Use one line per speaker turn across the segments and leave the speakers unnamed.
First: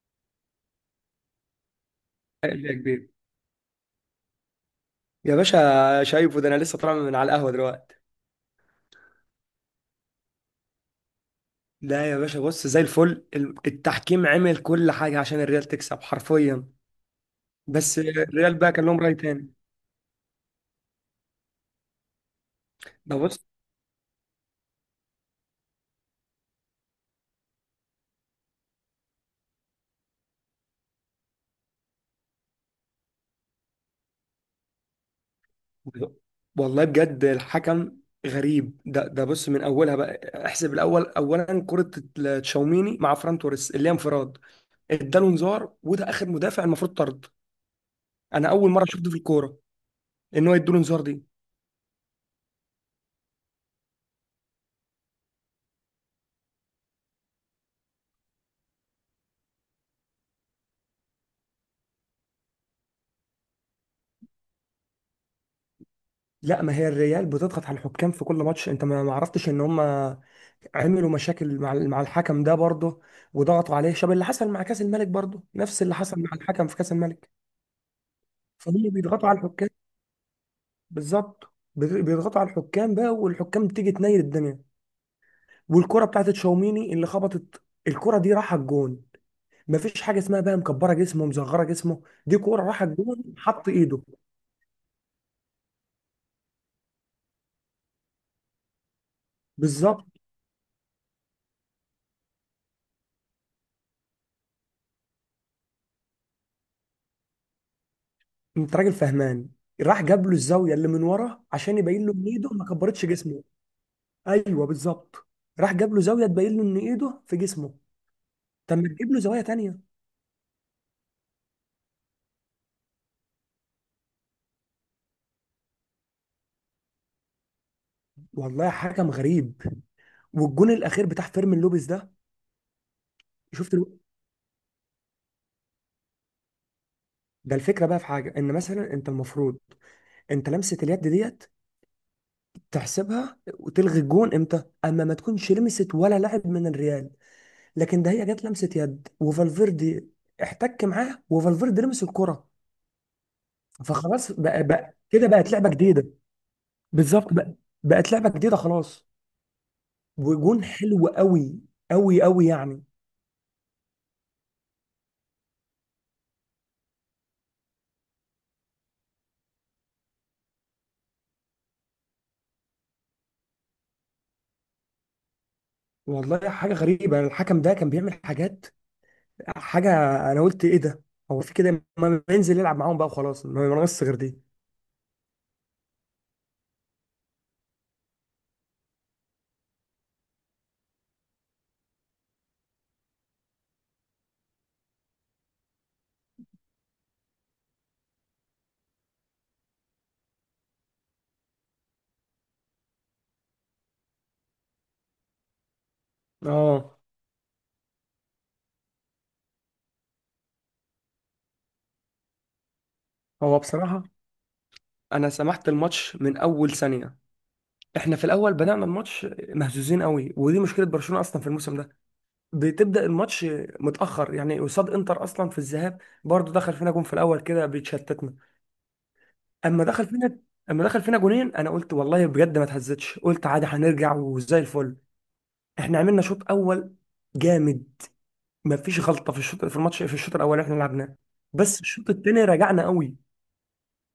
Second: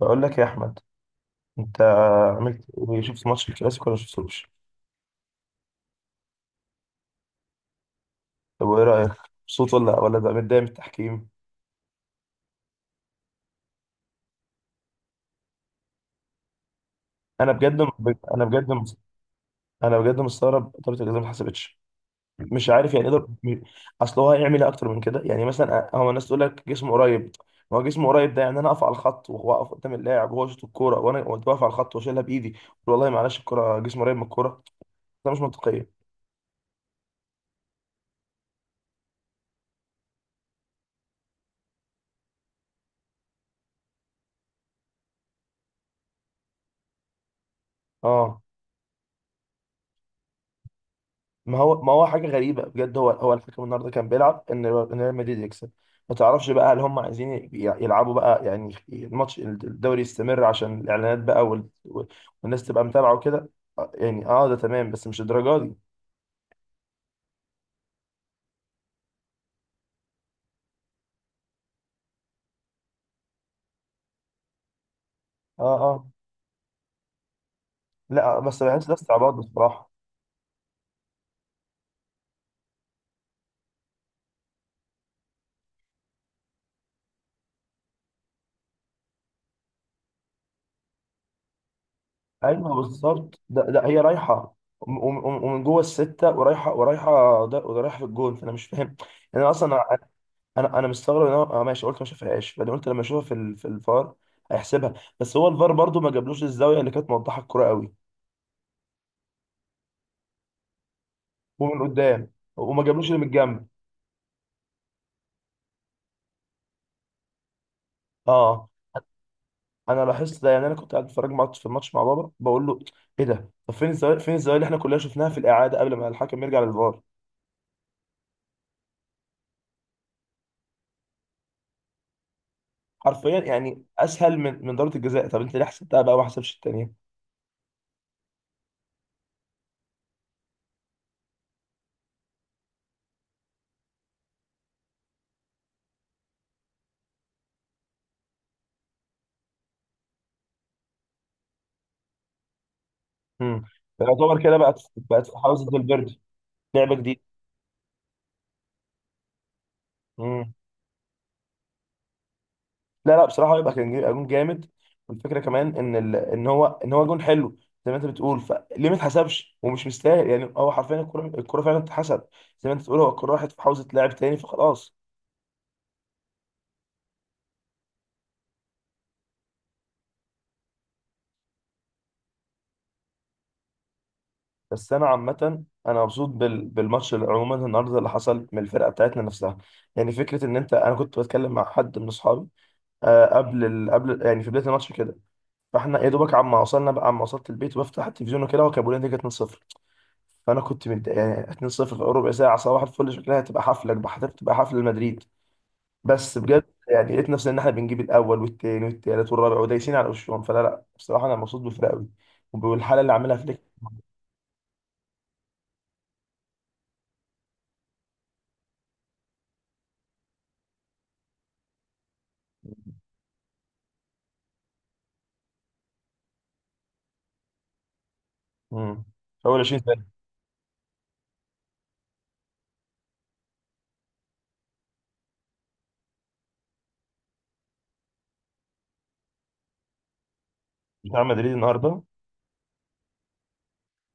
بقول لك يا احمد، انت
قال
عملت
لي يا
إيه؟
كبير.
شفت ماتش الكلاسيكو ولا شفتوش؟
يا باشا شايفه ده، انا لسه طالع من على القهوه دلوقتي.
طب وايه رايك، مبسوط ولا بقى متضايق من التحكيم؟
لا يا باشا، بص زي الفل. التحكيم عمل كل حاجه عشان الريال تكسب حرفيا.
انا بجد
بس
انا
الريال بقى
بجد
كان لهم راي تاني.
انا بجد مستغرب ضربه الجزاء ما اتحسبتش. مش عارف يعني
ده
يقدر،
بص.
اصل هو هيعمل ايه اكتر من كده؟ يعني مثلا هو الناس تقول لك جسمه قريب، ما هو جسمه قريب ده يعني انا اقف على الخط، واقف قدام اللاعب وهو يشوط الكوره، وانا وأنت واقف على الخط واشيلها بايدي. والله معلش الكوره، جسمه قريب من الكوره، ده مش منطقيه.
والله بجد الحكم غريب. ده بص، من اولها بقى احسب الاول، اولا كره تشاوميني مع فران توريس اللي هي انفراد، اداله انذار وده اخر مدافع المفروض طرد.
اه،
انا اول مره شفت في الكوره ان هو يديله انذار دي.
ما هو حاجه غريبه بجد. هو الحكم النهارده كان بيلعب ان ريال مدريد يكسب. ما تعرفش بقى، هل هم عايزين يلعبوا بقى؟ يعني الماتش الدوري يستمر عشان الاعلانات بقى والناس تبقى متابعه وكده. آه، يعني اه ده تمام، بس مش الدرجه دي.
لا، ما هي الريال بتضغط على الحكام في كل ماتش. انت ما عرفتش ان هم عملوا مشاكل مع مع الحكم ده برضه، وضغطوا عليه شبه اللي حصل مع كاس الملك، برضه
اه
نفس اللي
اه،
حصل مع الحكم في كاس الملك.
لا آه، بس
فهم
بحس ده
بيضغطوا
استعباط
على الحكام.
بصراحه.
بالظبط، بيضغطوا على الحكام بقى، والحكام تيجي تنيل الدنيا. والكرة بتاعت تشاوميني اللي خبطت الكرة دي راحت الجون. مفيش حاجة اسمها بقى مكبرة جسمه مصغرة جسمه، دي كرة
ايوه
راحت الجون
بالظبط،
حط
ده هي
ايده.
رايحه ومن جوه السته، ورايحه ورايحه ده ورايحه في الجون، فانا مش فاهم يعني. انا اصلا
بالظبط.
انا مستغرب ان هو، اه ماشي قلت ما شافهاش، بعدين قلت لما اشوفها في في الفار هيحسبها، بس هو الفار برضو ما جابلوش الزاويه اللي كانت موضحه الكوره قوي.
انت راجل فهمان. راح جاب له الزاويه اللي من ورا عشان
ومن
يبين له ان
قدام
ايده ما
وما جابلوش
كبرتش
اللي من
جسمه.
الجنب.
ايوه بالظبط. راح جاب له زاويه تبين له ان ايده في جسمه.
اه،
طب ما تجيب له زوايا تانية.
انا لاحظت ده، يعني انا كنت قاعد بتفرج في الماتش مع بابا، بقول له ايه ده؟ طب فين الزاويه، فين الزاويه اللي احنا كلنا شفناها في الاعاده قبل ما الحكم يرجع للفار؟
والله حكم غريب. والجون الاخير بتاع فيرمين لوبيز ده،
حرفيا
شفت
يعني
الو...
اسهل من ضربه الجزاء، طب انت ليه حسبتها بقى وما حسبش الثانيه؟
ده، الفكره بقى في حاجه، ان مثلا انت المفروض، انت لمسه اليد ديت تحسبها وتلغي الجون امتى؟ اما ما تكونش لمست ولا لاعب من الريال. لكن ده هي جت لمسه يد، وفالفيردي احتك معاه وفالفيردي لمس الكره.
امم،
فخلاص
يعتبر كده
بقى,
بقت
بقى كده
في
بقت
حوزه
لعبه جديده.
الفيردي، لعبه جديده.
بالظبط بقى، بقت لعبه جديده خلاص. وجون حلو قوي، قوي قوي يعني.
لا لا بصراحه هو يبقى كان جون جامد، والفكره كمان ان هو جون حلو. زي ما انت بتقول، فليه ما اتحسبش ومش مستاهل؟ يعني هو حرفيا الكره، فعلا اتحسب. زي ما انت بتقول هو الكره راحت في حوزه لاعب تاني فخلاص.
والله حاجه غريبه. الحكم ده كان بيعمل حاجات. حاجه، انا قلت ايه ده. هو في كده؟ ما ينزل يلعب معاهم بقى وخلاص، ما ناقص غير دي.
بس انا عامه انا مبسوط بالماتش اللي عموما النهارده، اللي حصل من الفرقه بتاعتنا نفسها. يعني فكره ان انت، انا كنت بتكلم مع حد من اصحابي آه، قبل يعني في بدايه الماتش كده. فاحنا يا دوبك عما وصلنا بقى، عما وصلت البيت وبفتح التلفزيون وكده، وكان بيقول لي نتيجه 2-0. فانا كنت متضايق يعني 2-0 في ربع ساعه صباح الفل، شكلها هتبقى حفله، هتبقى حفله مدريد. بس بجد
اه.
يعني لقيت نفسي ان احنا بنجيب الاول والتاني والتالت والرابع ودايسين على وشهم، فلا لا بصراحه انا مبسوط بالفرقه قوي وبالحاله اللي عاملها
هو
فليك.
بصراحه انا سمحت الماتش من اول ثانيه. احنا في الاول بدأنا الماتش مهزوزين قوي، ودي مشكله برشلونه اصلا في الموسم ده. بتبدأ الماتش متأخر، يعني قصاد انتر اصلا في الذهاب برضه دخل فينا جون في الاول كده بيتشتتنا.
امم، اول 20
اما
سنه
دخل فينا اما دخل فينا جونين، انا قلت والله بجد ما اتهزتش، قلت عادي هنرجع وزي الفل. احنا عملنا شوط اول جامد، ما فيش غلطه في الشوط، في الماتش، في الشوط الاول اللي احنا لعبناه.
بتاع مدريد
بس
النهارده.
الشوط التاني رجعنا قوي.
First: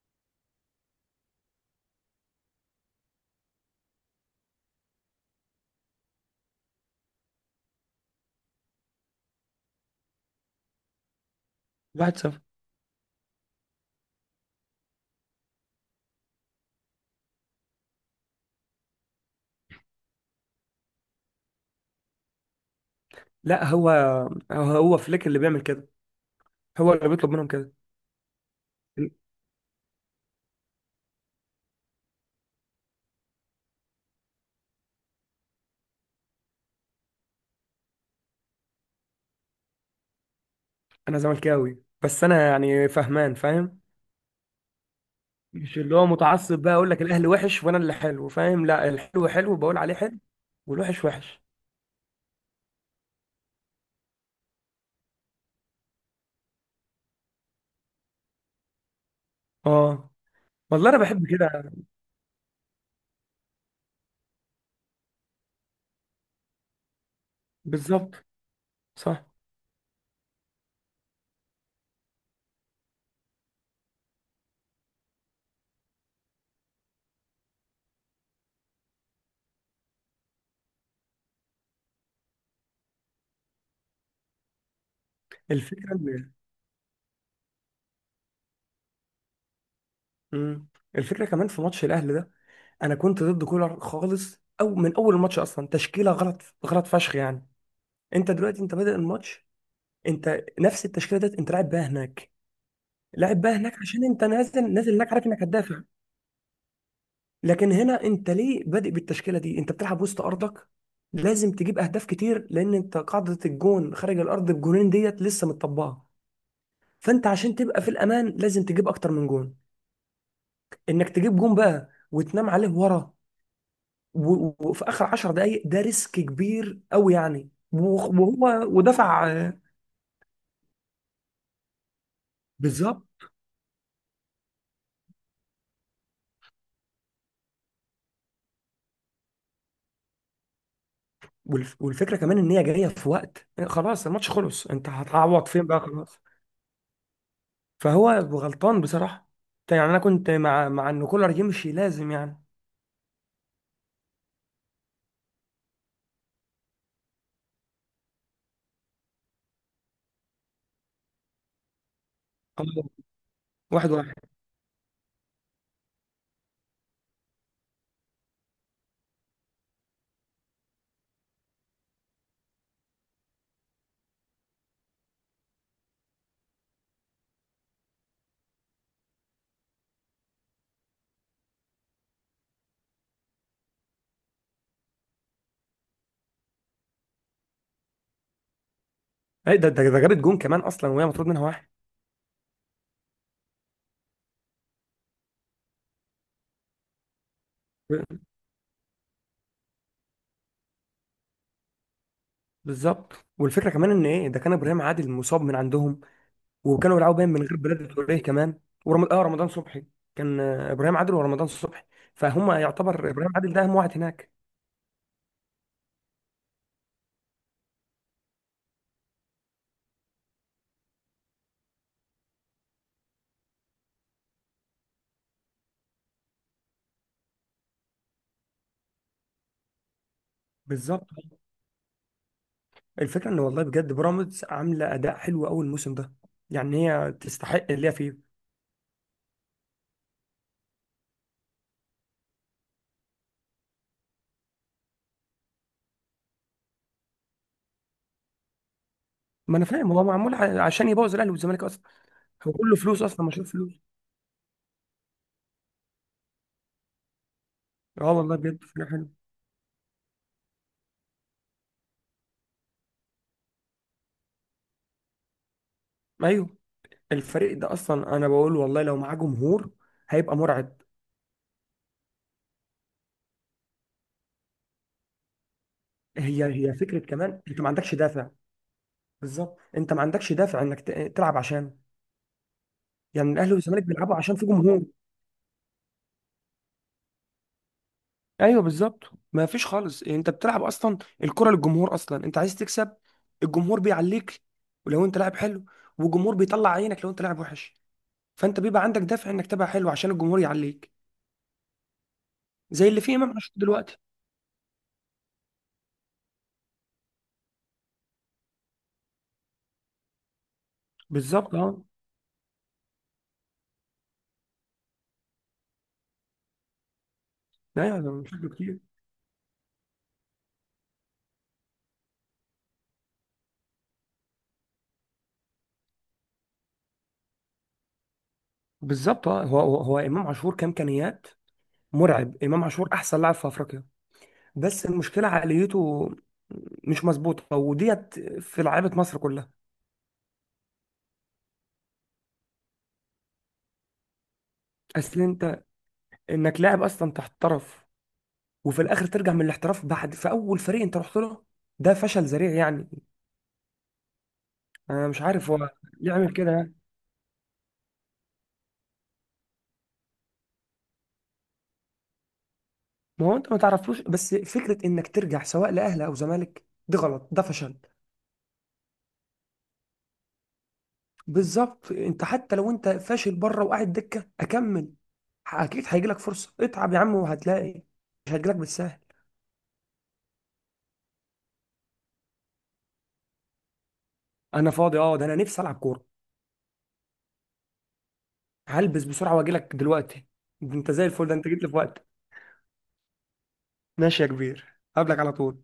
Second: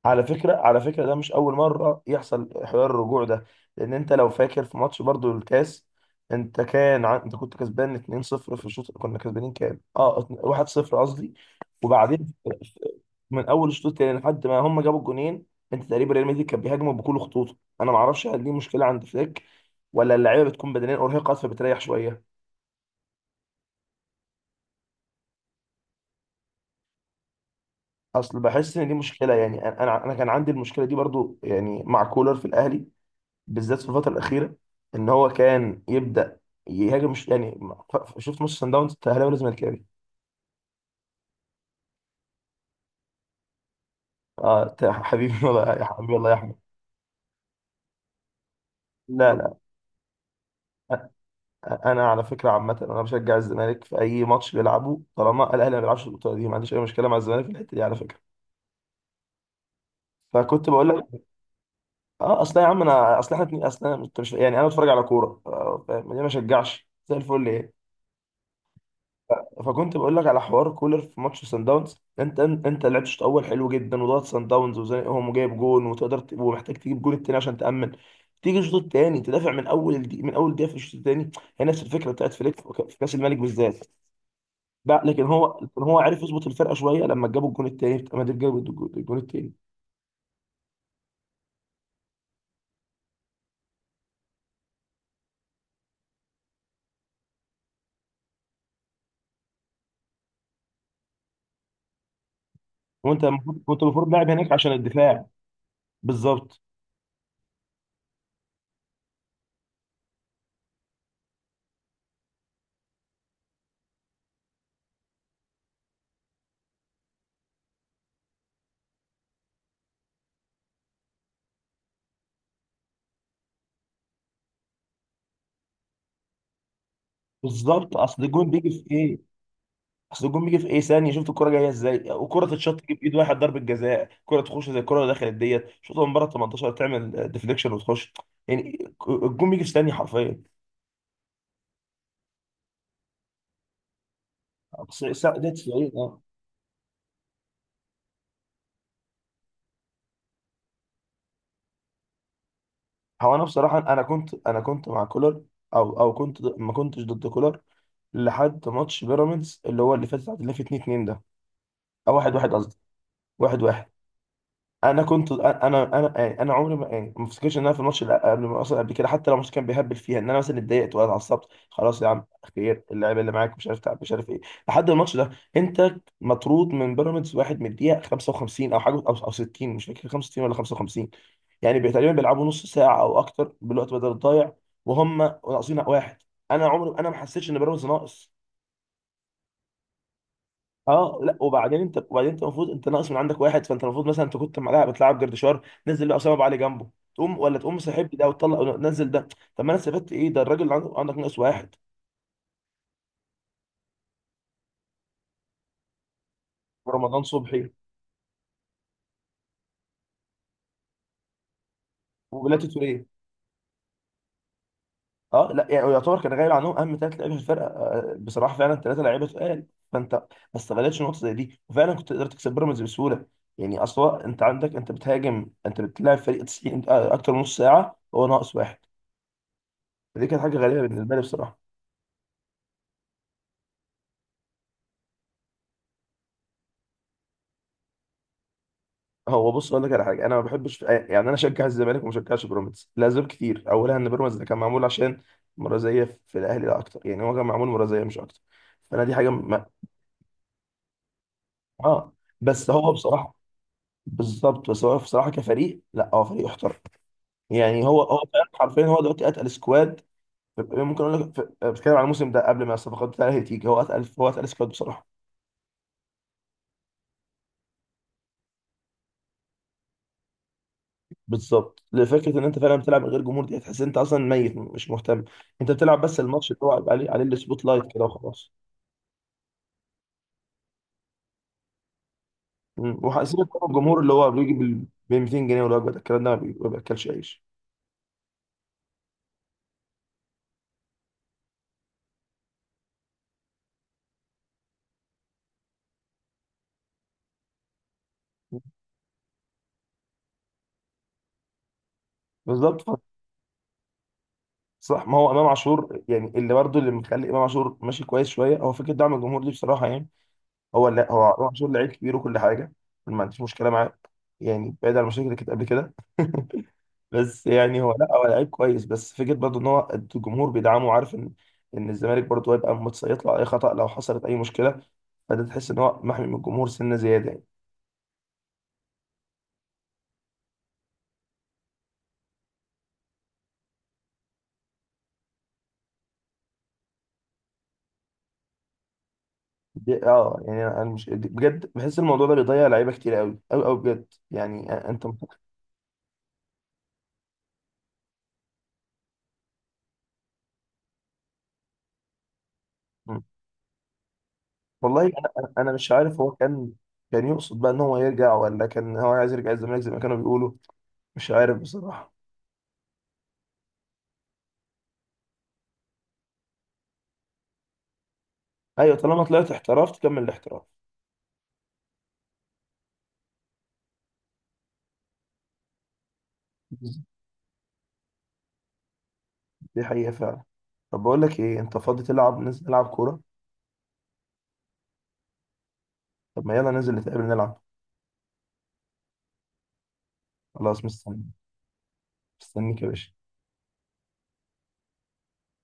على فكرة، ده مش أول مرة يحصل حوار الرجوع ده، لأن أنت لو فاكر في ماتش برضو الكاس، أنت كان أنت كنت كسبان 2-0 في الشوط، كنا كسبانين كام؟ أه 1-0 قصدي. وبعدين
1-0.
من أول الشوط التاني لحد ما هم جابوا الجونين، أنت تقريبا ريال مدريد كان بيهاجموا بكل خطوطه. أنا معرفش هل دي مشكلة عند فليك، ولا اللعيبة بتكون بدنيا أرهقت فبتريح شوية.
لا، هو فليك اللي بيعمل كده، هو اللي بيطلب منهم كده.
أصل بحس إن دي مشكلة يعني، أنا كان عندي المشكلة دي برضو يعني مع كولر في الأهلي، بالذات في الفتره الاخيره. ان هو كان يبدا يهاجم، مش يعني شفت ماتش سان داونز؟ انت اهلاوي ولا زملكاوي؟
انا زملكاوي، بس انا يعني فهمان فاهم.
اه أنت يا حبيبي، والله
مش
يا
اللي هو
حبيبي، والله يا احمد.
متعصب بقى اقول لك الاهلي وحش وانا اللي حلو، فاهم؟ لا، الحلو
لا لا،
حلو بقول عليه حلو والوحش
أ-
وحش.
انا على فكره عامه انا بشجع الزمالك في اي ماتش بيلعبه، طالما الاهلي ما بيلعبش البطوله دي ما عنديش اي مشكله مع الزمالك في الحته دي على فكره.
اه.
فكنت بقول
والله انا
لك،
بحب كده.
اه اصل يا عم انا، اصل احنا اصل انت مش يعني انا بتفرج على كوره آه، فاهم ليه ما اشجعش زي الفل ايه.
بالظبط. صح.
فكنت بقول لك على حوار كولر في ماتش سان داونز، انت لعبت الشوط الاول حلو جدا وضغط سان داونز وزنقهم وجايب جون، وتقدر ومحتاج تجيب جون التاني عشان تامن. تيجي الشوط التاني تدافع من اول دي، من اول دقيقه في الشوط التاني. هي نفس الفكره بتاعت فليك في في كاس الملك بالذات. لا لكن
الفكره
هو عارف
إن-
يظبط الفرقه شويه لما جابوا الجون التاني بتاع مدريد، جابوا الجون التاني
مم. الفكره كمان في ماتش الاهلي ده، انا كنت ضد كولر خالص، او من اول الماتش اصلا تشكيله غلط غلط فشخ يعني. انت دلوقتي انت بادئ الماتش. انت نفس التشكيله ديت انت لاعب بيها هناك،
وانت
لاعب بيها
المفروض،
هناك
كنت
عشان
المفروض
انت
لاعب هناك عشان
نازل نازل هناك
الدفاع.
عارف انك هتدافع.
بالظبط.
لكن هنا انت ليه بادئ بالتشكيله دي؟ انت بتلعب وسط ارضك، لازم تجيب اهداف كتير، لان انت قاعده الجون خارج الارض بجونين ديت لسه متطبقه. فانت عشان تبقى في الامان لازم تجيب اكتر من جون، انك تجيب جون بقى وتنام عليه ورا. وفي اخر 10 دقائق ده ريسك كبير قوي يعني
اصل الجون
وهو
بيجي في ايه،
ودفع
ثانيه. شفت الكره جايه ازاي؟ وكره تتشاط تجيب ايد
بالظبط.
واحد ضربه جزاء، كره تخش زي الكره اللي دخلت ديت، شوطها من بره 18 تعمل ديفليكشن وتخش. يعني الجون بيجي في ثانيه حرفيا،
والفكره كمان ان هي جايه في وقت خلاص، الماتش خلص، انت
بس
هتعوض
ده
فين بقى
90. اه،
خلاص. فهو غلطان بصراحه، يعني انا كنت مع ان كولر يمشي، لازم يعني
هو انا بصراحه انا كنت مع كولر، او كنت ما كنتش ضد كولر لحد ماتش بيراميدز اللي هو اللي فات، اللي فات 2 2 ده، او 1 1 قصدي.
آه،
1 1.
1-1.
انا كنت انا انا يعني انا عمري ما، يعني ما افتكرش ان انا في الماتش اللي قبل، ما اصلا قبل كده حتى لو الماتش كان بيهبل فيها، ان انا مثلا اتضايقت ولا اتعصبت، خلاص يا عم خير، اللعيبه اللي معاك مش عارف تعب مش عارف ايه، لحد الماتش ده. انت مطرود من بيراميدز واحد من الدقيقه 55 او حاجه، او 60، مش فاكر 65 ولا 55. يعني تقريبا بيلعبوا نص ساعه او اكتر بالوقت بدل الضايع، وهم ناقصين واحد. انا عمري انا ما حسيتش ان بيراميدز ناقص
ايه ده، جابت جون كمان اصلا وهي
اه
مطرود
لا
منها واحد.
وبعدين انت وبعدين انت المفروض انت ناقص من عندك واحد، فانت المفروض مثلا انت كنت معاه بتلعب جردشار، نزل له اسامه ابو علي جنبه. تقوم ولا تقوم سحب
ب-
ده وتطلع نزل ده، طب ما انا استفدت ايه؟ ده الراجل اللي عندك ناقص واحد.
بالظبط. والفكره كمان ان، ايه ده، كان ابراهيم عادل مصاب من عندهم، وكانوا بيلعبوا
ورمضان
باين، من غير
صبحي.
بلاد تروليه كمان. ورم... اه رمضان صبحي. كان ابراهيم عادل ورمضان صبحي. فهم
وبلاتي توريه.
يعتبر ابراهيم عادل ده اهم واحد هناك.
اه لا يعني يعتبر كان غايب عنهم اهم ثلاث لعيبه في الفرقه آه، بصراحه فعلا ثلاثه لعيبه تقال. فانت ما استغلتش النقطه زي دي، وفعلا كنت قدرت تكسب بيراميدز بسهوله. يعني اصل هو انت عندك، انت بتهاجم، انت بتلعب فريق 90 آه، اكتر من نص ساعه هو ناقص واحد. فدي كانت حاجه غريبه
بالظبط.
بالنسبه لي بصراحه.
الفكره ان والله بجد بيراميدز عامله اداء حلو قوي الموسم ده. يعني هي تستحق اللي هي فيه.
هو بص اقول لك على حاجه، انا ما بحبش يعني انا اشجع الزمالك وما اشجعش بيراميدز لاسباب كتير، اولها ان بيراميدز ده كان معمول عشان مرازيه في الاهلي لا اكتر، يعني هو كان معمول مرازيه مش اكتر. فانا دي حاجه
ما
ما...
انا فاهم، هو معمول عشان يبوظ الاهلي والزمالك اصلا.
اه.
هو
بس
كله
هو
فلوس اصلا،
بصراحه،
مشروع فلوس.
بالظبط، بس هو بصراحه كفريق لا هو فريق يحترم. يعني هو
اه.
هو
والله
فعلاً
بجد
حرفيا
فريق
هو
حلو.
دلوقتي اتقل سكواد. ممكن اقول لك آه، بتكلم على الموسم ده قبل ما الصفقات بتاعته تيجي، هو اتقل، سكواد بصراحه.
ايوه. الفريق ده اصلا، انا بقول والله لو معاه جمهور هيبقى مرعب.
بالظبط، لفكره ان انت فعلا بتلعب من غير جمهور، دي هتحس ان انت اصلا ميت مش مهتم. انت بتلعب بس
هي
الماتش اللي هو
هي فكره
عليه، عليه
كمان انت
السبوت
ما
لايت
عندكش
كده
دافع.
وخلاص.
بالظبط. انت ما عندكش دافع انك تلعب عشانه.
مم.
يعني
وهيسيبك
الاهلي
طبعا
والزمالك
الجمهور اللي
بيلعبوا
هو
عشان في
بيجي بال،
جمهور.
ب 200 جنيه والوجبه ده. الكلام ده ما بياكلش عيش.
ايوه بالظبط. ما فيش خالص، يعني انت بتلعب اصلا، الكره للجمهور اصلا، انت عايز تكسب. الجمهور بيعليك ولو انت لاعب حلو، والجمهور بيطلع عينك لو انت لاعب وحش. فانت بيبقى عندك دافع انك تبقى حلو عشان الجمهور يعليك.
بالظبط.
زي اللي فيه امام عاشور دلوقتي.
صح، ما هو امام عاشور يعني، اللي برضه اللي مخلي امام عاشور ماشي كويس شويه هو فكره دعم الجمهور دي بصراحه يعني. هو لا، امام
بالظبط.
عاشور
اه.
لعيب كبير وكل حاجه، ما عنديش مشكله معاه يعني، بعيد عن المشاكل اللي كانت قبل كده بس يعني هو
ايوه.
لا
ده
هو
مش شكله
لعيب
كتير.
كويس، بس فكره برضه ان هو الجمهور بيدعمه وعارف ان ان الزمالك برضه هيبقى متسيط له على اي خطأ لو حصلت اي مشكله. فده تحس ان هو محمي من الجمهور سنه زياده يعني.
بالظبط اه. هو امام عاشور كامكانيات مرعب. امام عاشور احسن لاعب في افريقيا. بس المشكله عقليته مش مظبوطه، وديت في لعيبه مصر كلها.
دي اه يعني، انا مش بجد بحس الموضوع ده بيضيع لعيبه كتير، قوي قوي قوي بجد يعني، انت
اصل انك لاعب اصلا تحترف، وفي الاخر ترجع من الاحتراف بعد في اول فريق انت رحت له، ده فشل ذريع يعني.
م. والله
انا مش
انا
عارف
انا
هو
أنا مش عارف هو
يعمل كده
كان،
يعني.
كان يقصد بقى ان هو يرجع، ولا كان هو عايز يرجع الزمالك زي ما كانوا بيقولوا؟ مش عارف بصراحه.
ما هو انت ما تعرفوش، بس فكره انك ترجع سواء لاهلي او زمالك دي غلط، ده فشل.
ايوه طالما طلعت احتراف تكمل الاحتراف.
بالظبط. انت حتى لو انت فاشل بره وقاعد دكه اكمل. اكيد هيجيلك فرصه. اتعب يا عم وهتلاقي، مش هتجيلك بالسهل.
دي حقيقة فعلا. طب بقول لك ايه، انت فاضي تلعب؟ ننزل نلعب كورة؟
انا فاضي. اه، ده انا نفسي العب كوره.
طب ما يلا ننزل نتقابل نلعب.
هلبس بسرعه واجيلك دلوقتي. ده
خلاص
انت زي
مستني،
الفل، ده انت جيت لي في وقت.
مستنيك يا باشا.
ماشي يا كبير، قبلك على طول.